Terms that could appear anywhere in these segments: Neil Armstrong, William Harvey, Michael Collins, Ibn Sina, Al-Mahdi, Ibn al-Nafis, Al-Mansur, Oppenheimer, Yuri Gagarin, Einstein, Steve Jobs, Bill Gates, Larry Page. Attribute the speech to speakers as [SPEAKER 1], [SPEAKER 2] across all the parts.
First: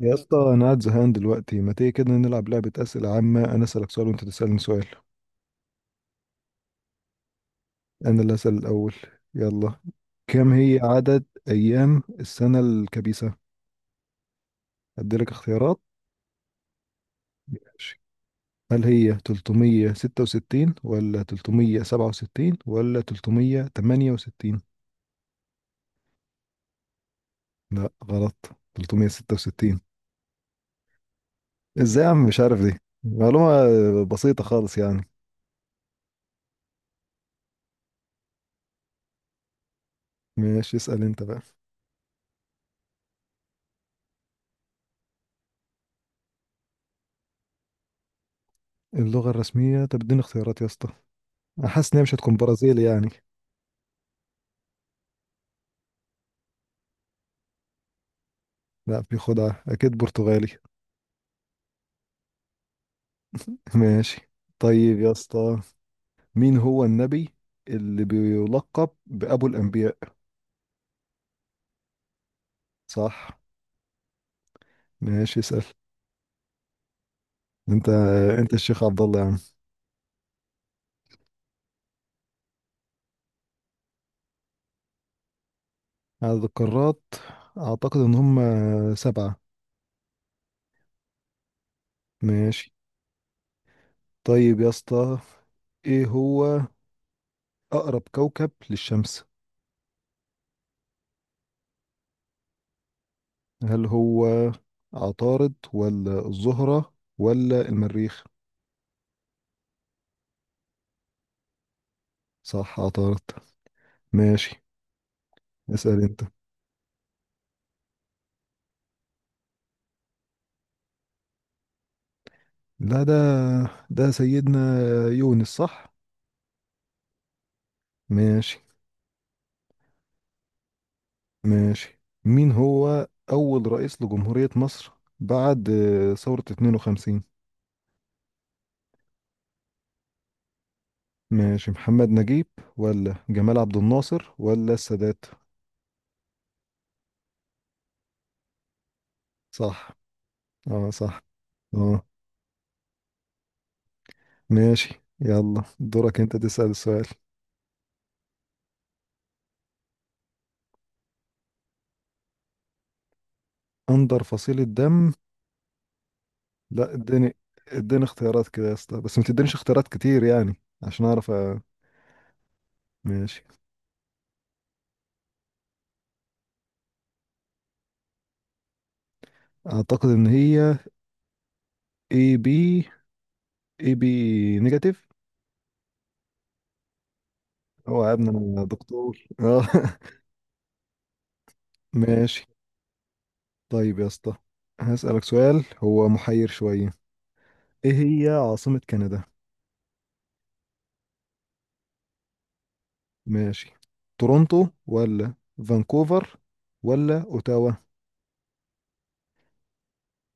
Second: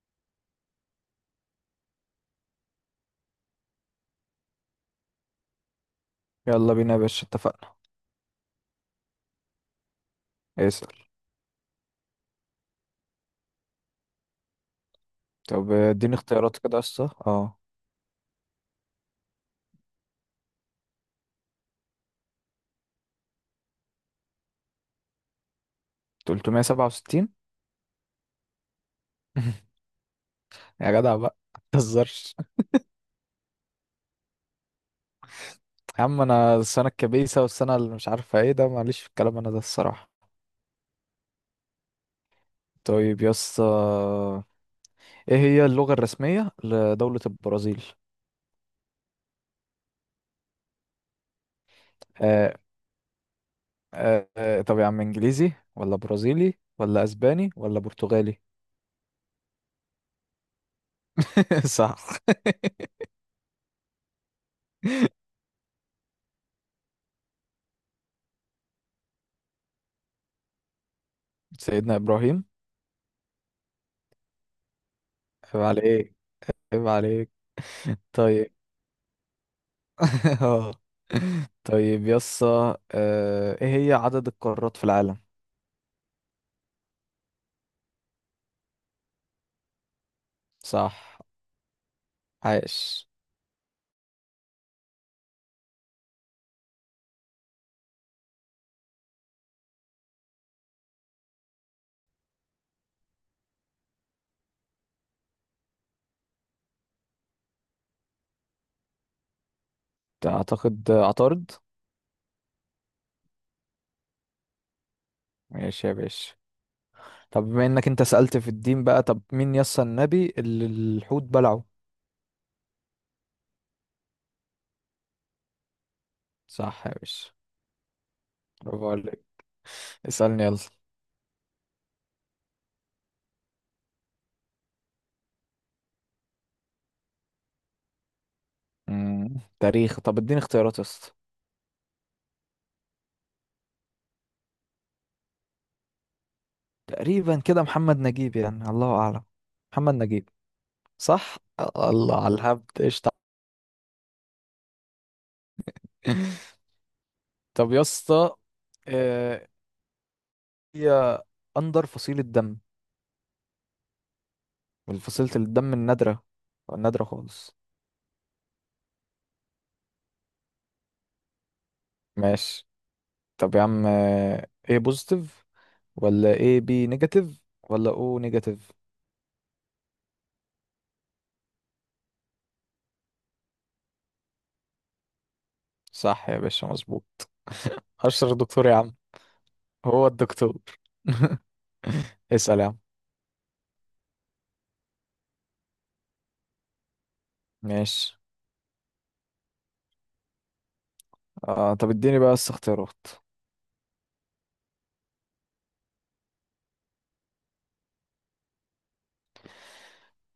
[SPEAKER 1] يا اسطى انا قاعد زهقان دلوقتي، ما تيجي كده نلعب لعبة أسئلة عامة. انا اسألك سؤال وانت تسألني سؤال.
[SPEAKER 2] يلا بينا يا باشا، اتفقنا.
[SPEAKER 1] انا اللي اسأل الاول. يلا، كم هي
[SPEAKER 2] اسأل.
[SPEAKER 1] عدد ايام السنة الكبيسة؟ اديلك
[SPEAKER 2] طب
[SPEAKER 1] اختيارات.
[SPEAKER 2] اديني اختيارات كده يا اسطى،
[SPEAKER 1] ماشي، هل هي 366 ولا 367 ولا 368؟
[SPEAKER 2] 367.
[SPEAKER 1] لا غلط، 366.
[SPEAKER 2] يا جدع بقى ما
[SPEAKER 1] ازاي يا عم
[SPEAKER 2] تهزرش.
[SPEAKER 1] مش عارف دي معلومة بسيطة خالص يعني؟
[SPEAKER 2] يا عم انا السنة الكبيسة والسنة اللي مش عارفة ايه ده، معلش في الكلام انا ده الصراحة.
[SPEAKER 1] ماشي، اسأل انت بقى.
[SPEAKER 2] طيب يا اسطى، ايه هي اللغة الرسمية لدولة البرازيل؟
[SPEAKER 1] اللغة الرسمية، طب اديني اختيارات يا اسطى. أنا حاسس ان هي مش هتكون
[SPEAKER 2] آه
[SPEAKER 1] برازيلي يعني.
[SPEAKER 2] طب يا عم، انجليزي ولا برازيلي ولا اسباني ولا برتغالي؟
[SPEAKER 1] لا، في خدعة، أكيد برتغالي.
[SPEAKER 2] صح.
[SPEAKER 1] ماشي. طيب يا اسطى، مين هو النبي اللي بيلقب بأبو الأنبياء؟
[SPEAKER 2] سيدنا ابراهيم.
[SPEAKER 1] صح. ماشي،
[SPEAKER 2] عيب
[SPEAKER 1] اسأل
[SPEAKER 2] عليك، عيب عليك.
[SPEAKER 1] أنت.
[SPEAKER 2] طيب.
[SPEAKER 1] أنت الشيخ عبد الله يا عم.
[SPEAKER 2] اه، طيب يسا، ايه هي عدد القارات في العالم؟
[SPEAKER 1] عدد القارات، أعتقد إن هم سبعة.
[SPEAKER 2] صح.
[SPEAKER 1] ماشي.
[SPEAKER 2] عاش.
[SPEAKER 1] طيب يا اسطى، إيه هو أقرب كوكب للشمس؟ هل هو عطارد ولا الزهرة ولا المريخ؟
[SPEAKER 2] اعتقد عطارد.
[SPEAKER 1] صح عطارد. ماشي،
[SPEAKER 2] ماشي يا
[SPEAKER 1] اسأل أنت.
[SPEAKER 2] باشا. طب بما انك انت سألت في الدين بقى، طب مين يسا النبي اللي الحوت بلعه؟
[SPEAKER 1] لا ده، ده سيدنا يونس، صح.
[SPEAKER 2] صح يا باشا،
[SPEAKER 1] ماشي.
[SPEAKER 2] برافو عليك. اسألني يلا.
[SPEAKER 1] ماشي، مين هو أول رئيس لجمهورية مصر بعد ثورة 52؟
[SPEAKER 2] تاريخ. طب اديني اختيارات يسا.
[SPEAKER 1] ماشي، محمد نجيب ولا جمال عبد الناصر ولا السادات؟
[SPEAKER 2] تقريبا كده محمد نجيب يعني، الله اعلم.
[SPEAKER 1] صح.
[SPEAKER 2] محمد نجيب.
[SPEAKER 1] اه صح،
[SPEAKER 2] صح.
[SPEAKER 1] اه.
[SPEAKER 2] الله على الهبد، قشطة.
[SPEAKER 1] ماشي، يلا دورك انت تسأل السؤال.
[SPEAKER 2] طب يسا، هي أندر فصيلة دم،
[SPEAKER 1] أندر فصيل
[SPEAKER 2] من
[SPEAKER 1] الدم،
[SPEAKER 2] فصيلة الدم النادرة،
[SPEAKER 1] لا
[SPEAKER 2] النادرة
[SPEAKER 1] اديني
[SPEAKER 2] خالص.
[SPEAKER 1] اديني اختيارات كده يا اسطى، بس ما تدينيش اختيارات كتير يعني، عشان اعرف
[SPEAKER 2] ماشي.
[SPEAKER 1] ماشي.
[SPEAKER 2] طب يا عم، ايه بوزيتيف ولا ايه بي نيجاتيف ولا او نيجاتيف؟
[SPEAKER 1] اعتقد ان هي A B، اي بي نيجاتيف.
[SPEAKER 2] صح يا باشا، مظبوط.
[SPEAKER 1] هو يا ابني
[SPEAKER 2] أشهر
[SPEAKER 1] انا
[SPEAKER 2] دكتور يا عم،
[SPEAKER 1] دكتور، اه.
[SPEAKER 2] هو الدكتور.
[SPEAKER 1] ماشي.
[SPEAKER 2] اسأل يا عم.
[SPEAKER 1] طيب يا اسطى، هسألك سؤال هو محير شوية. ايه
[SPEAKER 2] ماشي.
[SPEAKER 1] هي عاصمة كندا؟
[SPEAKER 2] آه، طب اديني بقى بس اختيارات.
[SPEAKER 1] ماشي، تورونتو ولا فانكوفر ولا اوتاوا؟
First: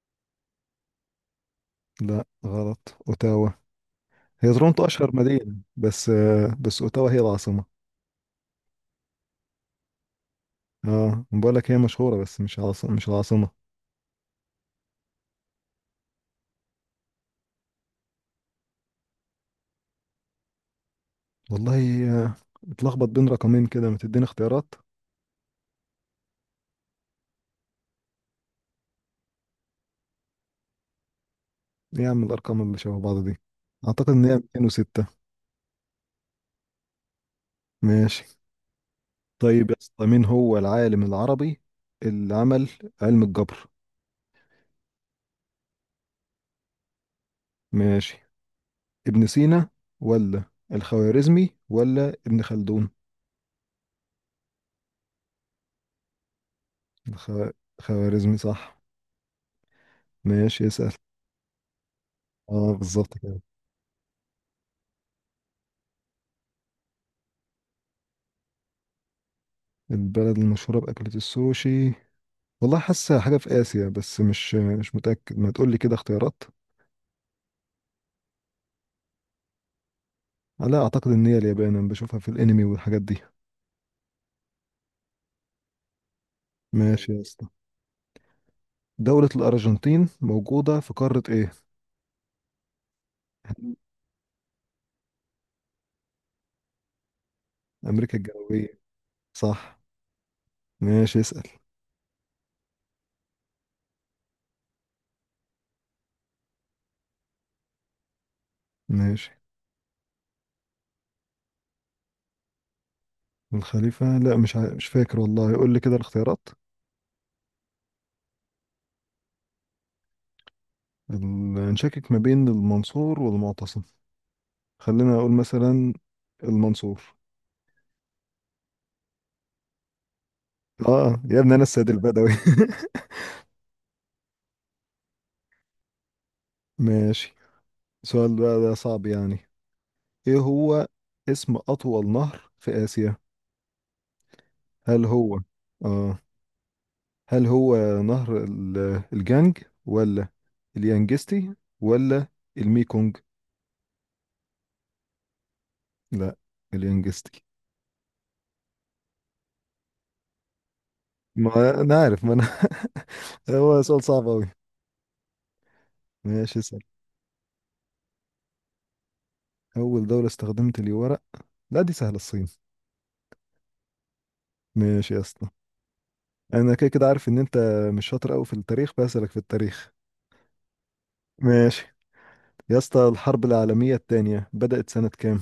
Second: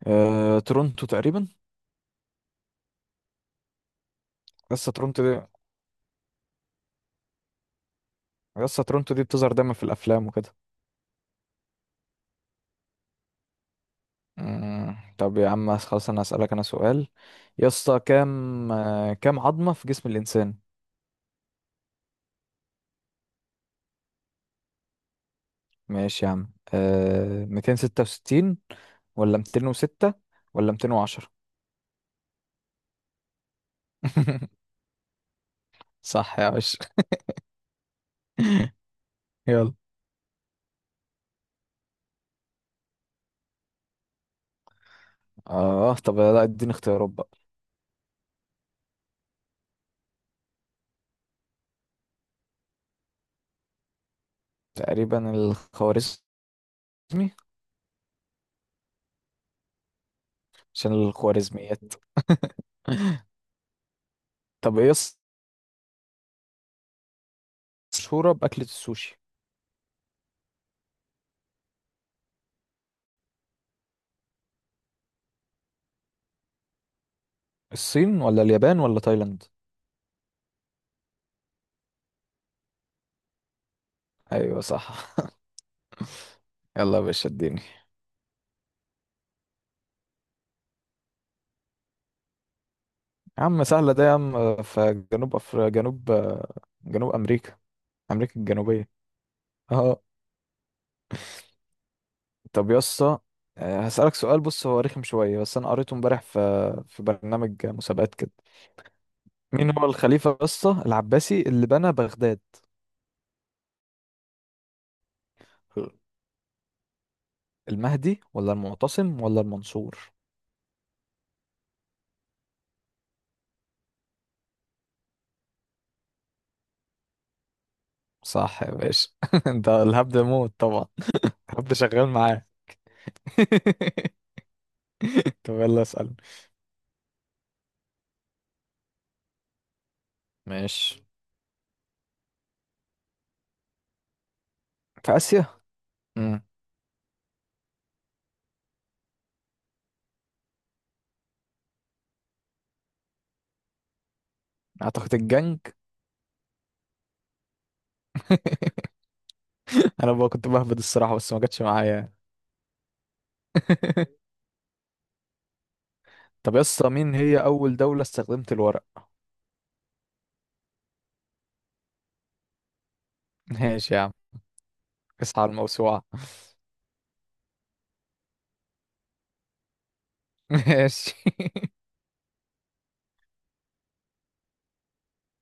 [SPEAKER 2] آه تورونتو تقريبا.
[SPEAKER 1] لا غلط، اوتاوا. هي تورونتو
[SPEAKER 2] لسه
[SPEAKER 1] اشهر
[SPEAKER 2] تورونتو دي،
[SPEAKER 1] مدينة، بس بس اوتاوا هي العاصمة.
[SPEAKER 2] لسه تورونتو دي بتظهر دايما في الأفلام وكده.
[SPEAKER 1] اه بقول لك هي مشهورة بس مش عاصمة، مش العاصمة.
[SPEAKER 2] طب يا عم خلاص، انا هسألك انا سؤال. يا اسطى كام كام عظمة في جسم الانسان؟
[SPEAKER 1] والله آه، اتلخبط بين رقمين كده، ما تديني اختيارات.
[SPEAKER 2] ماشي يا عم. 266 ولا 206 ولا 210؟
[SPEAKER 1] ايه يا عم الارقام اللي شبه بعض دي؟ اعتقد ان هي 206.
[SPEAKER 2] صح يا باشا.
[SPEAKER 1] ماشي. طيب
[SPEAKER 2] يلا.
[SPEAKER 1] يا اسطى، مين هو العالم العربي اللي عمل علم الجبر؟
[SPEAKER 2] اه طب لا، اديني اختيارات بقى.
[SPEAKER 1] ماشي، ابن سينا ولا الخوارزمي ولا ابن خلدون؟
[SPEAKER 2] تقريبا الخوارزمي.
[SPEAKER 1] الخ... خوارزمي صح. ماشي، اسأل.
[SPEAKER 2] عشان الخوارزميات.
[SPEAKER 1] اه بالظبط كده.
[SPEAKER 2] طب ايه مشهورة بأكلة السوشي.
[SPEAKER 1] البلد المشهورة بأكلة السوشي، والله حاسة حاجة في آسيا، بس مش متأكد، ما تقولي كده اختيارات.
[SPEAKER 2] الصين ولا اليابان ولا تايلاند؟
[SPEAKER 1] لا أعتقد إن هي اليابان، أنا بشوفها في الأنمي والحاجات دي.
[SPEAKER 2] ايوه صح. يلا يا
[SPEAKER 1] ماشي يا
[SPEAKER 2] باشا
[SPEAKER 1] اسطى،
[SPEAKER 2] اديني.
[SPEAKER 1] دولة الأرجنتين موجودة في قارة إيه؟
[SPEAKER 2] يا عم سهلة ده يا عم، في جنوب، جنوب أمريكا.
[SPEAKER 1] أمريكا
[SPEAKER 2] أمريكا
[SPEAKER 1] الجنوبية.
[SPEAKER 2] الجنوبية.
[SPEAKER 1] صح.
[SPEAKER 2] اه.
[SPEAKER 1] ماشي، اسأل.
[SPEAKER 2] طب يا اسطى، آه، هسألك سؤال. بص هو رخم شوية بس أنا قريته امبارح في برنامج مسابقات كده.
[SPEAKER 1] ماشي.
[SPEAKER 2] مين هو الخليفة يا اسطى العباسي اللي بنى بغداد؟
[SPEAKER 1] الخليفة، لا مش مش فاكر والله، قول لي كده الاختيارات.
[SPEAKER 2] المهدي ولا المعتصم ولا المنصور؟
[SPEAKER 1] نشكك ما بين المنصور والمعتصم. خلينا اقول مثلا المنصور.
[SPEAKER 2] صح يا باشا. انت الهبد موت طبعا.
[SPEAKER 1] اه يا ابني انا
[SPEAKER 2] الهبد
[SPEAKER 1] السيد
[SPEAKER 2] شغال
[SPEAKER 1] البدوي.
[SPEAKER 2] معاه. طب يلا اسأل.
[SPEAKER 1] ماشي. السؤال بقى ده صعب يعني. ايه هو
[SPEAKER 2] ماشي.
[SPEAKER 1] اسم اطول نهر في اسيا؟ هل
[SPEAKER 2] في
[SPEAKER 1] هو
[SPEAKER 2] آسيا.
[SPEAKER 1] اه
[SPEAKER 2] مم.
[SPEAKER 1] هل هو نهر الجانج ولا اليانجستي ولا الميكونج؟
[SPEAKER 2] أعتقد الجنج.
[SPEAKER 1] لا، اليانجستي.
[SPEAKER 2] انا بقى كنت بهبد الصراحه بس ما جاتش
[SPEAKER 1] ما
[SPEAKER 2] معايا
[SPEAKER 1] انا
[SPEAKER 2] يعني.
[SPEAKER 1] عارف، ما انا. هو سؤال صعب قوي.
[SPEAKER 2] طب
[SPEAKER 1] ماشي.
[SPEAKER 2] يا اسطى مين هي اول دوله استخدمت الورق؟
[SPEAKER 1] اول دولة استخدمت لي ورق، لا دي سهلة، الصين.
[SPEAKER 2] ماشي يا عم.
[SPEAKER 1] ماشي يا
[SPEAKER 2] اصحى
[SPEAKER 1] اسطى،
[SPEAKER 2] على الموسوعه.
[SPEAKER 1] انا كده كده عارف ان انت مش شاطر قوي في التاريخ بسألك في التاريخ.
[SPEAKER 2] ماشي.
[SPEAKER 1] ماشي يا اسطى، الحرب العالمية التانية بدأت سنة كام؟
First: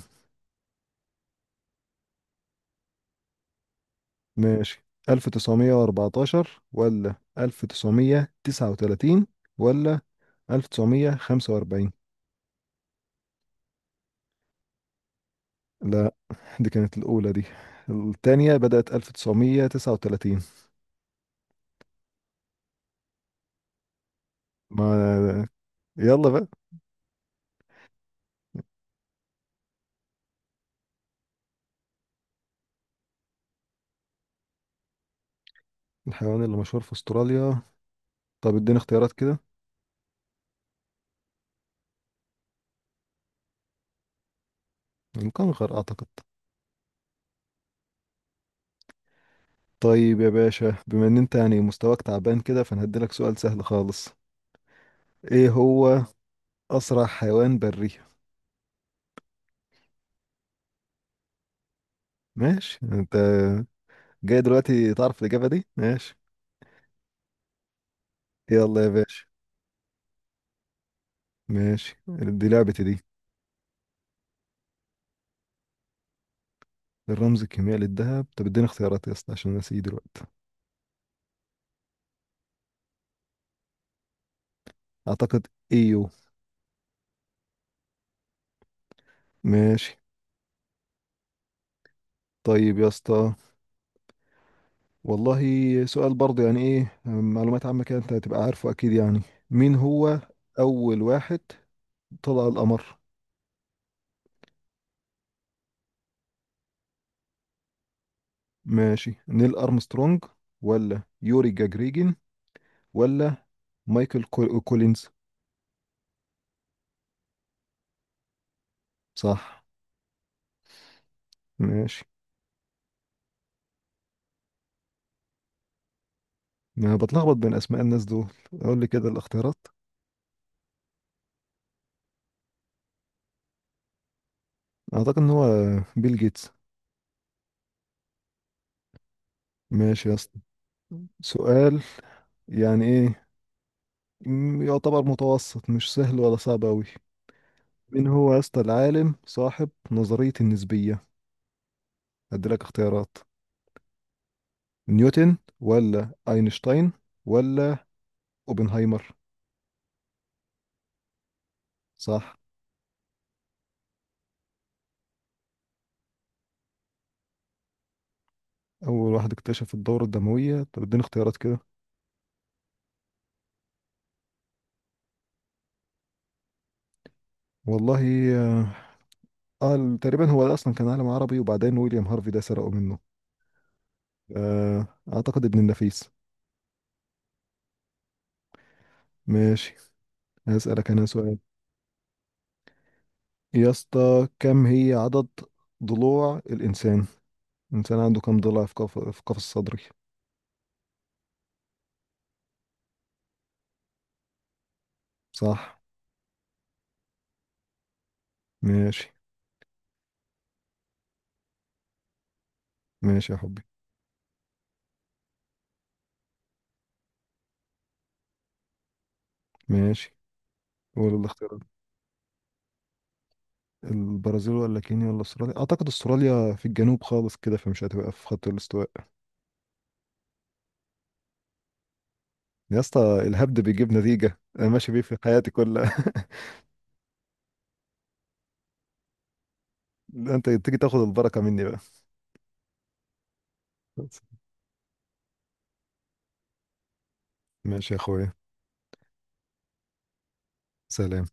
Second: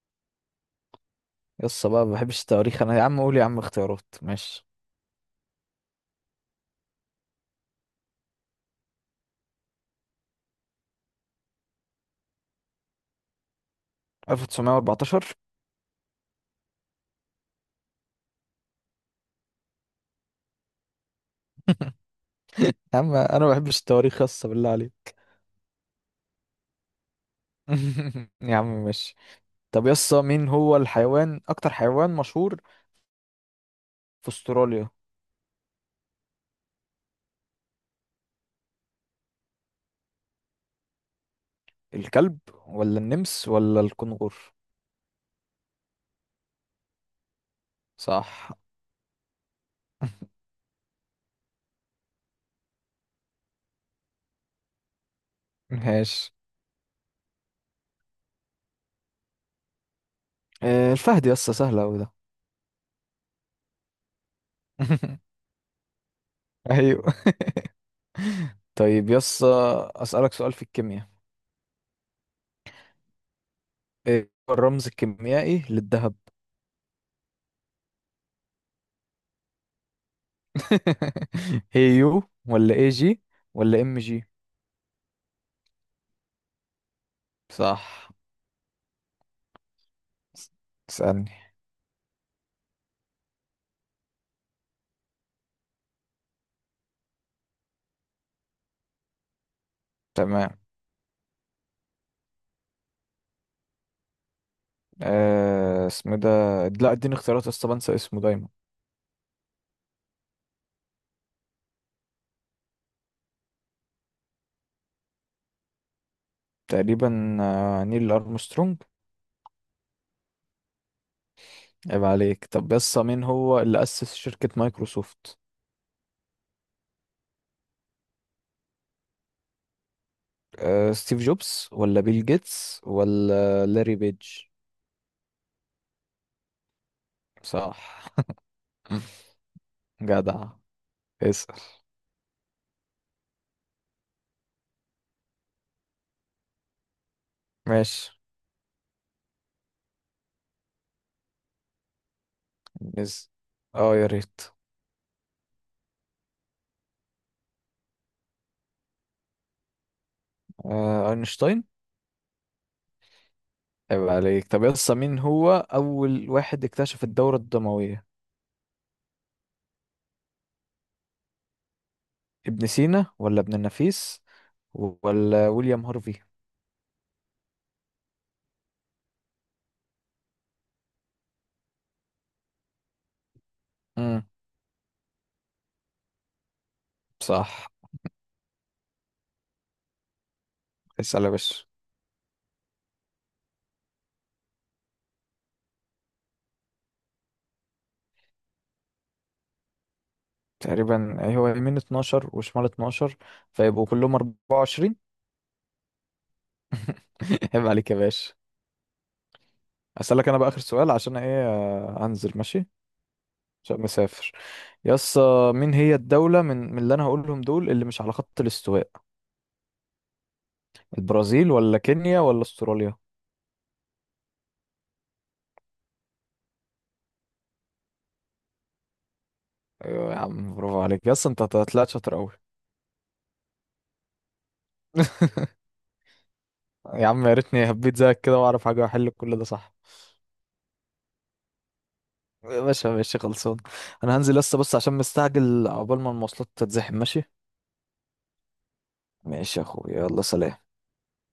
[SPEAKER 2] يا اسطى بقى ما بحبش التواريخ انا يا عم، قول يا عم اختيارات. ماشي.
[SPEAKER 1] ماشي، 1914 ولا 1939 ولا 1945؟
[SPEAKER 2] 1914.
[SPEAKER 1] لا، دي كانت الأولى دي، التانية بدأت 1939.
[SPEAKER 2] يا عم انا ما بحبش التواريخ يا اسطى بالله عليك.
[SPEAKER 1] ما، يلا بقى.
[SPEAKER 2] يا عم ماشي. طب يا اسطى، مين هو الحيوان، اكتر حيوان مشهور في استراليا؟
[SPEAKER 1] الحيوان اللي مشهور في أستراليا، طب اديني اختيارات كده.
[SPEAKER 2] الكلب ولا النمس ولا الكنغر؟
[SPEAKER 1] الكنغر أعتقد.
[SPEAKER 2] صح.
[SPEAKER 1] طيب يا باشا، بما ان انت يعني مستواك تعبان كده، فانا هديلك سؤال سهل خالص. ايه هو
[SPEAKER 2] ماشي.
[SPEAKER 1] اسرع حيوان بري؟
[SPEAKER 2] آه، الفهد يا اسطى، سهل اوي ده.
[SPEAKER 1] ماشي، انت جاي دلوقتي تعرف الاجابه دي، ماشي.
[SPEAKER 2] ايوه.
[SPEAKER 1] يلا يا
[SPEAKER 2] طيب
[SPEAKER 1] باشا.
[SPEAKER 2] يس، اسالك سؤال في الكيمياء.
[SPEAKER 1] ماشي، دي لعبتي دي.
[SPEAKER 2] ايه هو الرمز الكيميائي للذهب؟
[SPEAKER 1] الرمز الكيميائي للذهب، طب اديني اختيارات يا اسطى عشان نسيه دلوقتي.
[SPEAKER 2] هي يو، ولا اي جي، ولا ام جي؟
[SPEAKER 1] اعتقد ايو.
[SPEAKER 2] صح.
[SPEAKER 1] ماشي.
[SPEAKER 2] اسالني.
[SPEAKER 1] طيب يا اسطى، والله سؤال برضه يعني ايه، معلومات عامه كده انت هتبقى عارفه اكيد يعني. مين هو
[SPEAKER 2] تمام.
[SPEAKER 1] اول واحد طلع القمر؟
[SPEAKER 2] آه اسمه ده، لا اديني اختيارات يا اسطى بنسى اسمه دايما.
[SPEAKER 1] ماشي، نيل أرمسترونج ولا يوري جاجريجين ولا مايكل كولينز؟
[SPEAKER 2] تقريبا نيل ارمسترونج.
[SPEAKER 1] صح. ماشي.
[SPEAKER 2] عيب عليك. طب يس مين هو اللي اسس شركة مايكروسوفت؟
[SPEAKER 1] ما بتلخبط بين أسماء الناس دول، أقول لي كده الاختيارات.
[SPEAKER 2] آه ستيف جوبز ولا بيل جيتس ولا لاري بيج؟
[SPEAKER 1] أعتقد إن هو بيل جيتس.
[SPEAKER 2] صح.
[SPEAKER 1] ماشي يا اسطى.
[SPEAKER 2] جدع. اسأل.
[SPEAKER 1] سؤال، يعني إيه، يعتبر متوسط، مش سهل ولا صعب أوي. مين
[SPEAKER 2] ماشي.
[SPEAKER 1] هو يا اسطى العالم صاحب نظرية النسبية؟ أديلك اختيارات.
[SPEAKER 2] نز اه يا ريت.
[SPEAKER 1] نيوتن ولا أينشتاين ولا أوبنهايمر؟
[SPEAKER 2] آه اينشتاين.
[SPEAKER 1] صح.
[SPEAKER 2] عيب عليك. طب يا اسطى، مين هو اول واحد اكتشف الدورة الدموية؟
[SPEAKER 1] اول واحد اكتشف الدورة الدموية، طب اديني اختيارات كده.
[SPEAKER 2] ابن سينا ولا ابن النفيس ولا ويليام هارفي؟
[SPEAKER 1] والله، اه، تقريبا هو ده اصلا كان عالم عربي، وبعدين ويليام هارفي ده سرقه منه.
[SPEAKER 2] امم
[SPEAKER 1] آه، اعتقد ابن النفيس.
[SPEAKER 2] صح.
[SPEAKER 1] ماشي. هسألك انا
[SPEAKER 2] اسأل يا
[SPEAKER 1] سؤال.
[SPEAKER 2] باشا.
[SPEAKER 1] يا اسطى كم هي عدد ضلوع الانسان؟ الانسان عنده كم ضلع في قف، في قفص صدري؟
[SPEAKER 2] تقريبا أي هو يمين 12 وشمال 12، فيبقوا كلهم 24.
[SPEAKER 1] صح.
[SPEAKER 2] عيب عليك يا باشا.
[SPEAKER 1] ماشي.
[SPEAKER 2] اسألك انا بقى اخر سؤال، عشان ايه انزل ماشي.
[SPEAKER 1] ماشي يا حبي.
[SPEAKER 2] عشان مسافر. يا اسطى، مين هي الدولة من اللي انا هقولهم دول اللي مش على خط الاستواء؟
[SPEAKER 1] ماشي، ولا
[SPEAKER 2] البرازيل
[SPEAKER 1] الاختيارات؟
[SPEAKER 2] ولا كينيا ولا استراليا؟
[SPEAKER 1] البرازيل ولا كينيا ولا استراليا؟ اعتقد استراليا في الجنوب خالص كده، فمش هتبقى في خط الاستواء.
[SPEAKER 2] ايوه يا عم برافو عليك. يس انت طلعت شاطر قوي.
[SPEAKER 1] يا اسطى الهبد بيجيب نتيجة، انا ماشي بيه في حياتي كلها.
[SPEAKER 2] يا عم يا ريتني هبيت زيك كده واعرف حاجه واحل كل ده صح.
[SPEAKER 1] ده انت تيجي تاخد البركة مني بقى.
[SPEAKER 2] ماشي ماشي خلصان. انا هنزل لسه بس عشان مستعجل عقبال ما المواصلات تتزحم ماشي.
[SPEAKER 1] ماشي يا اخويا.
[SPEAKER 2] ماشي يا اخويا يلا سلام.
[SPEAKER 1] سلام.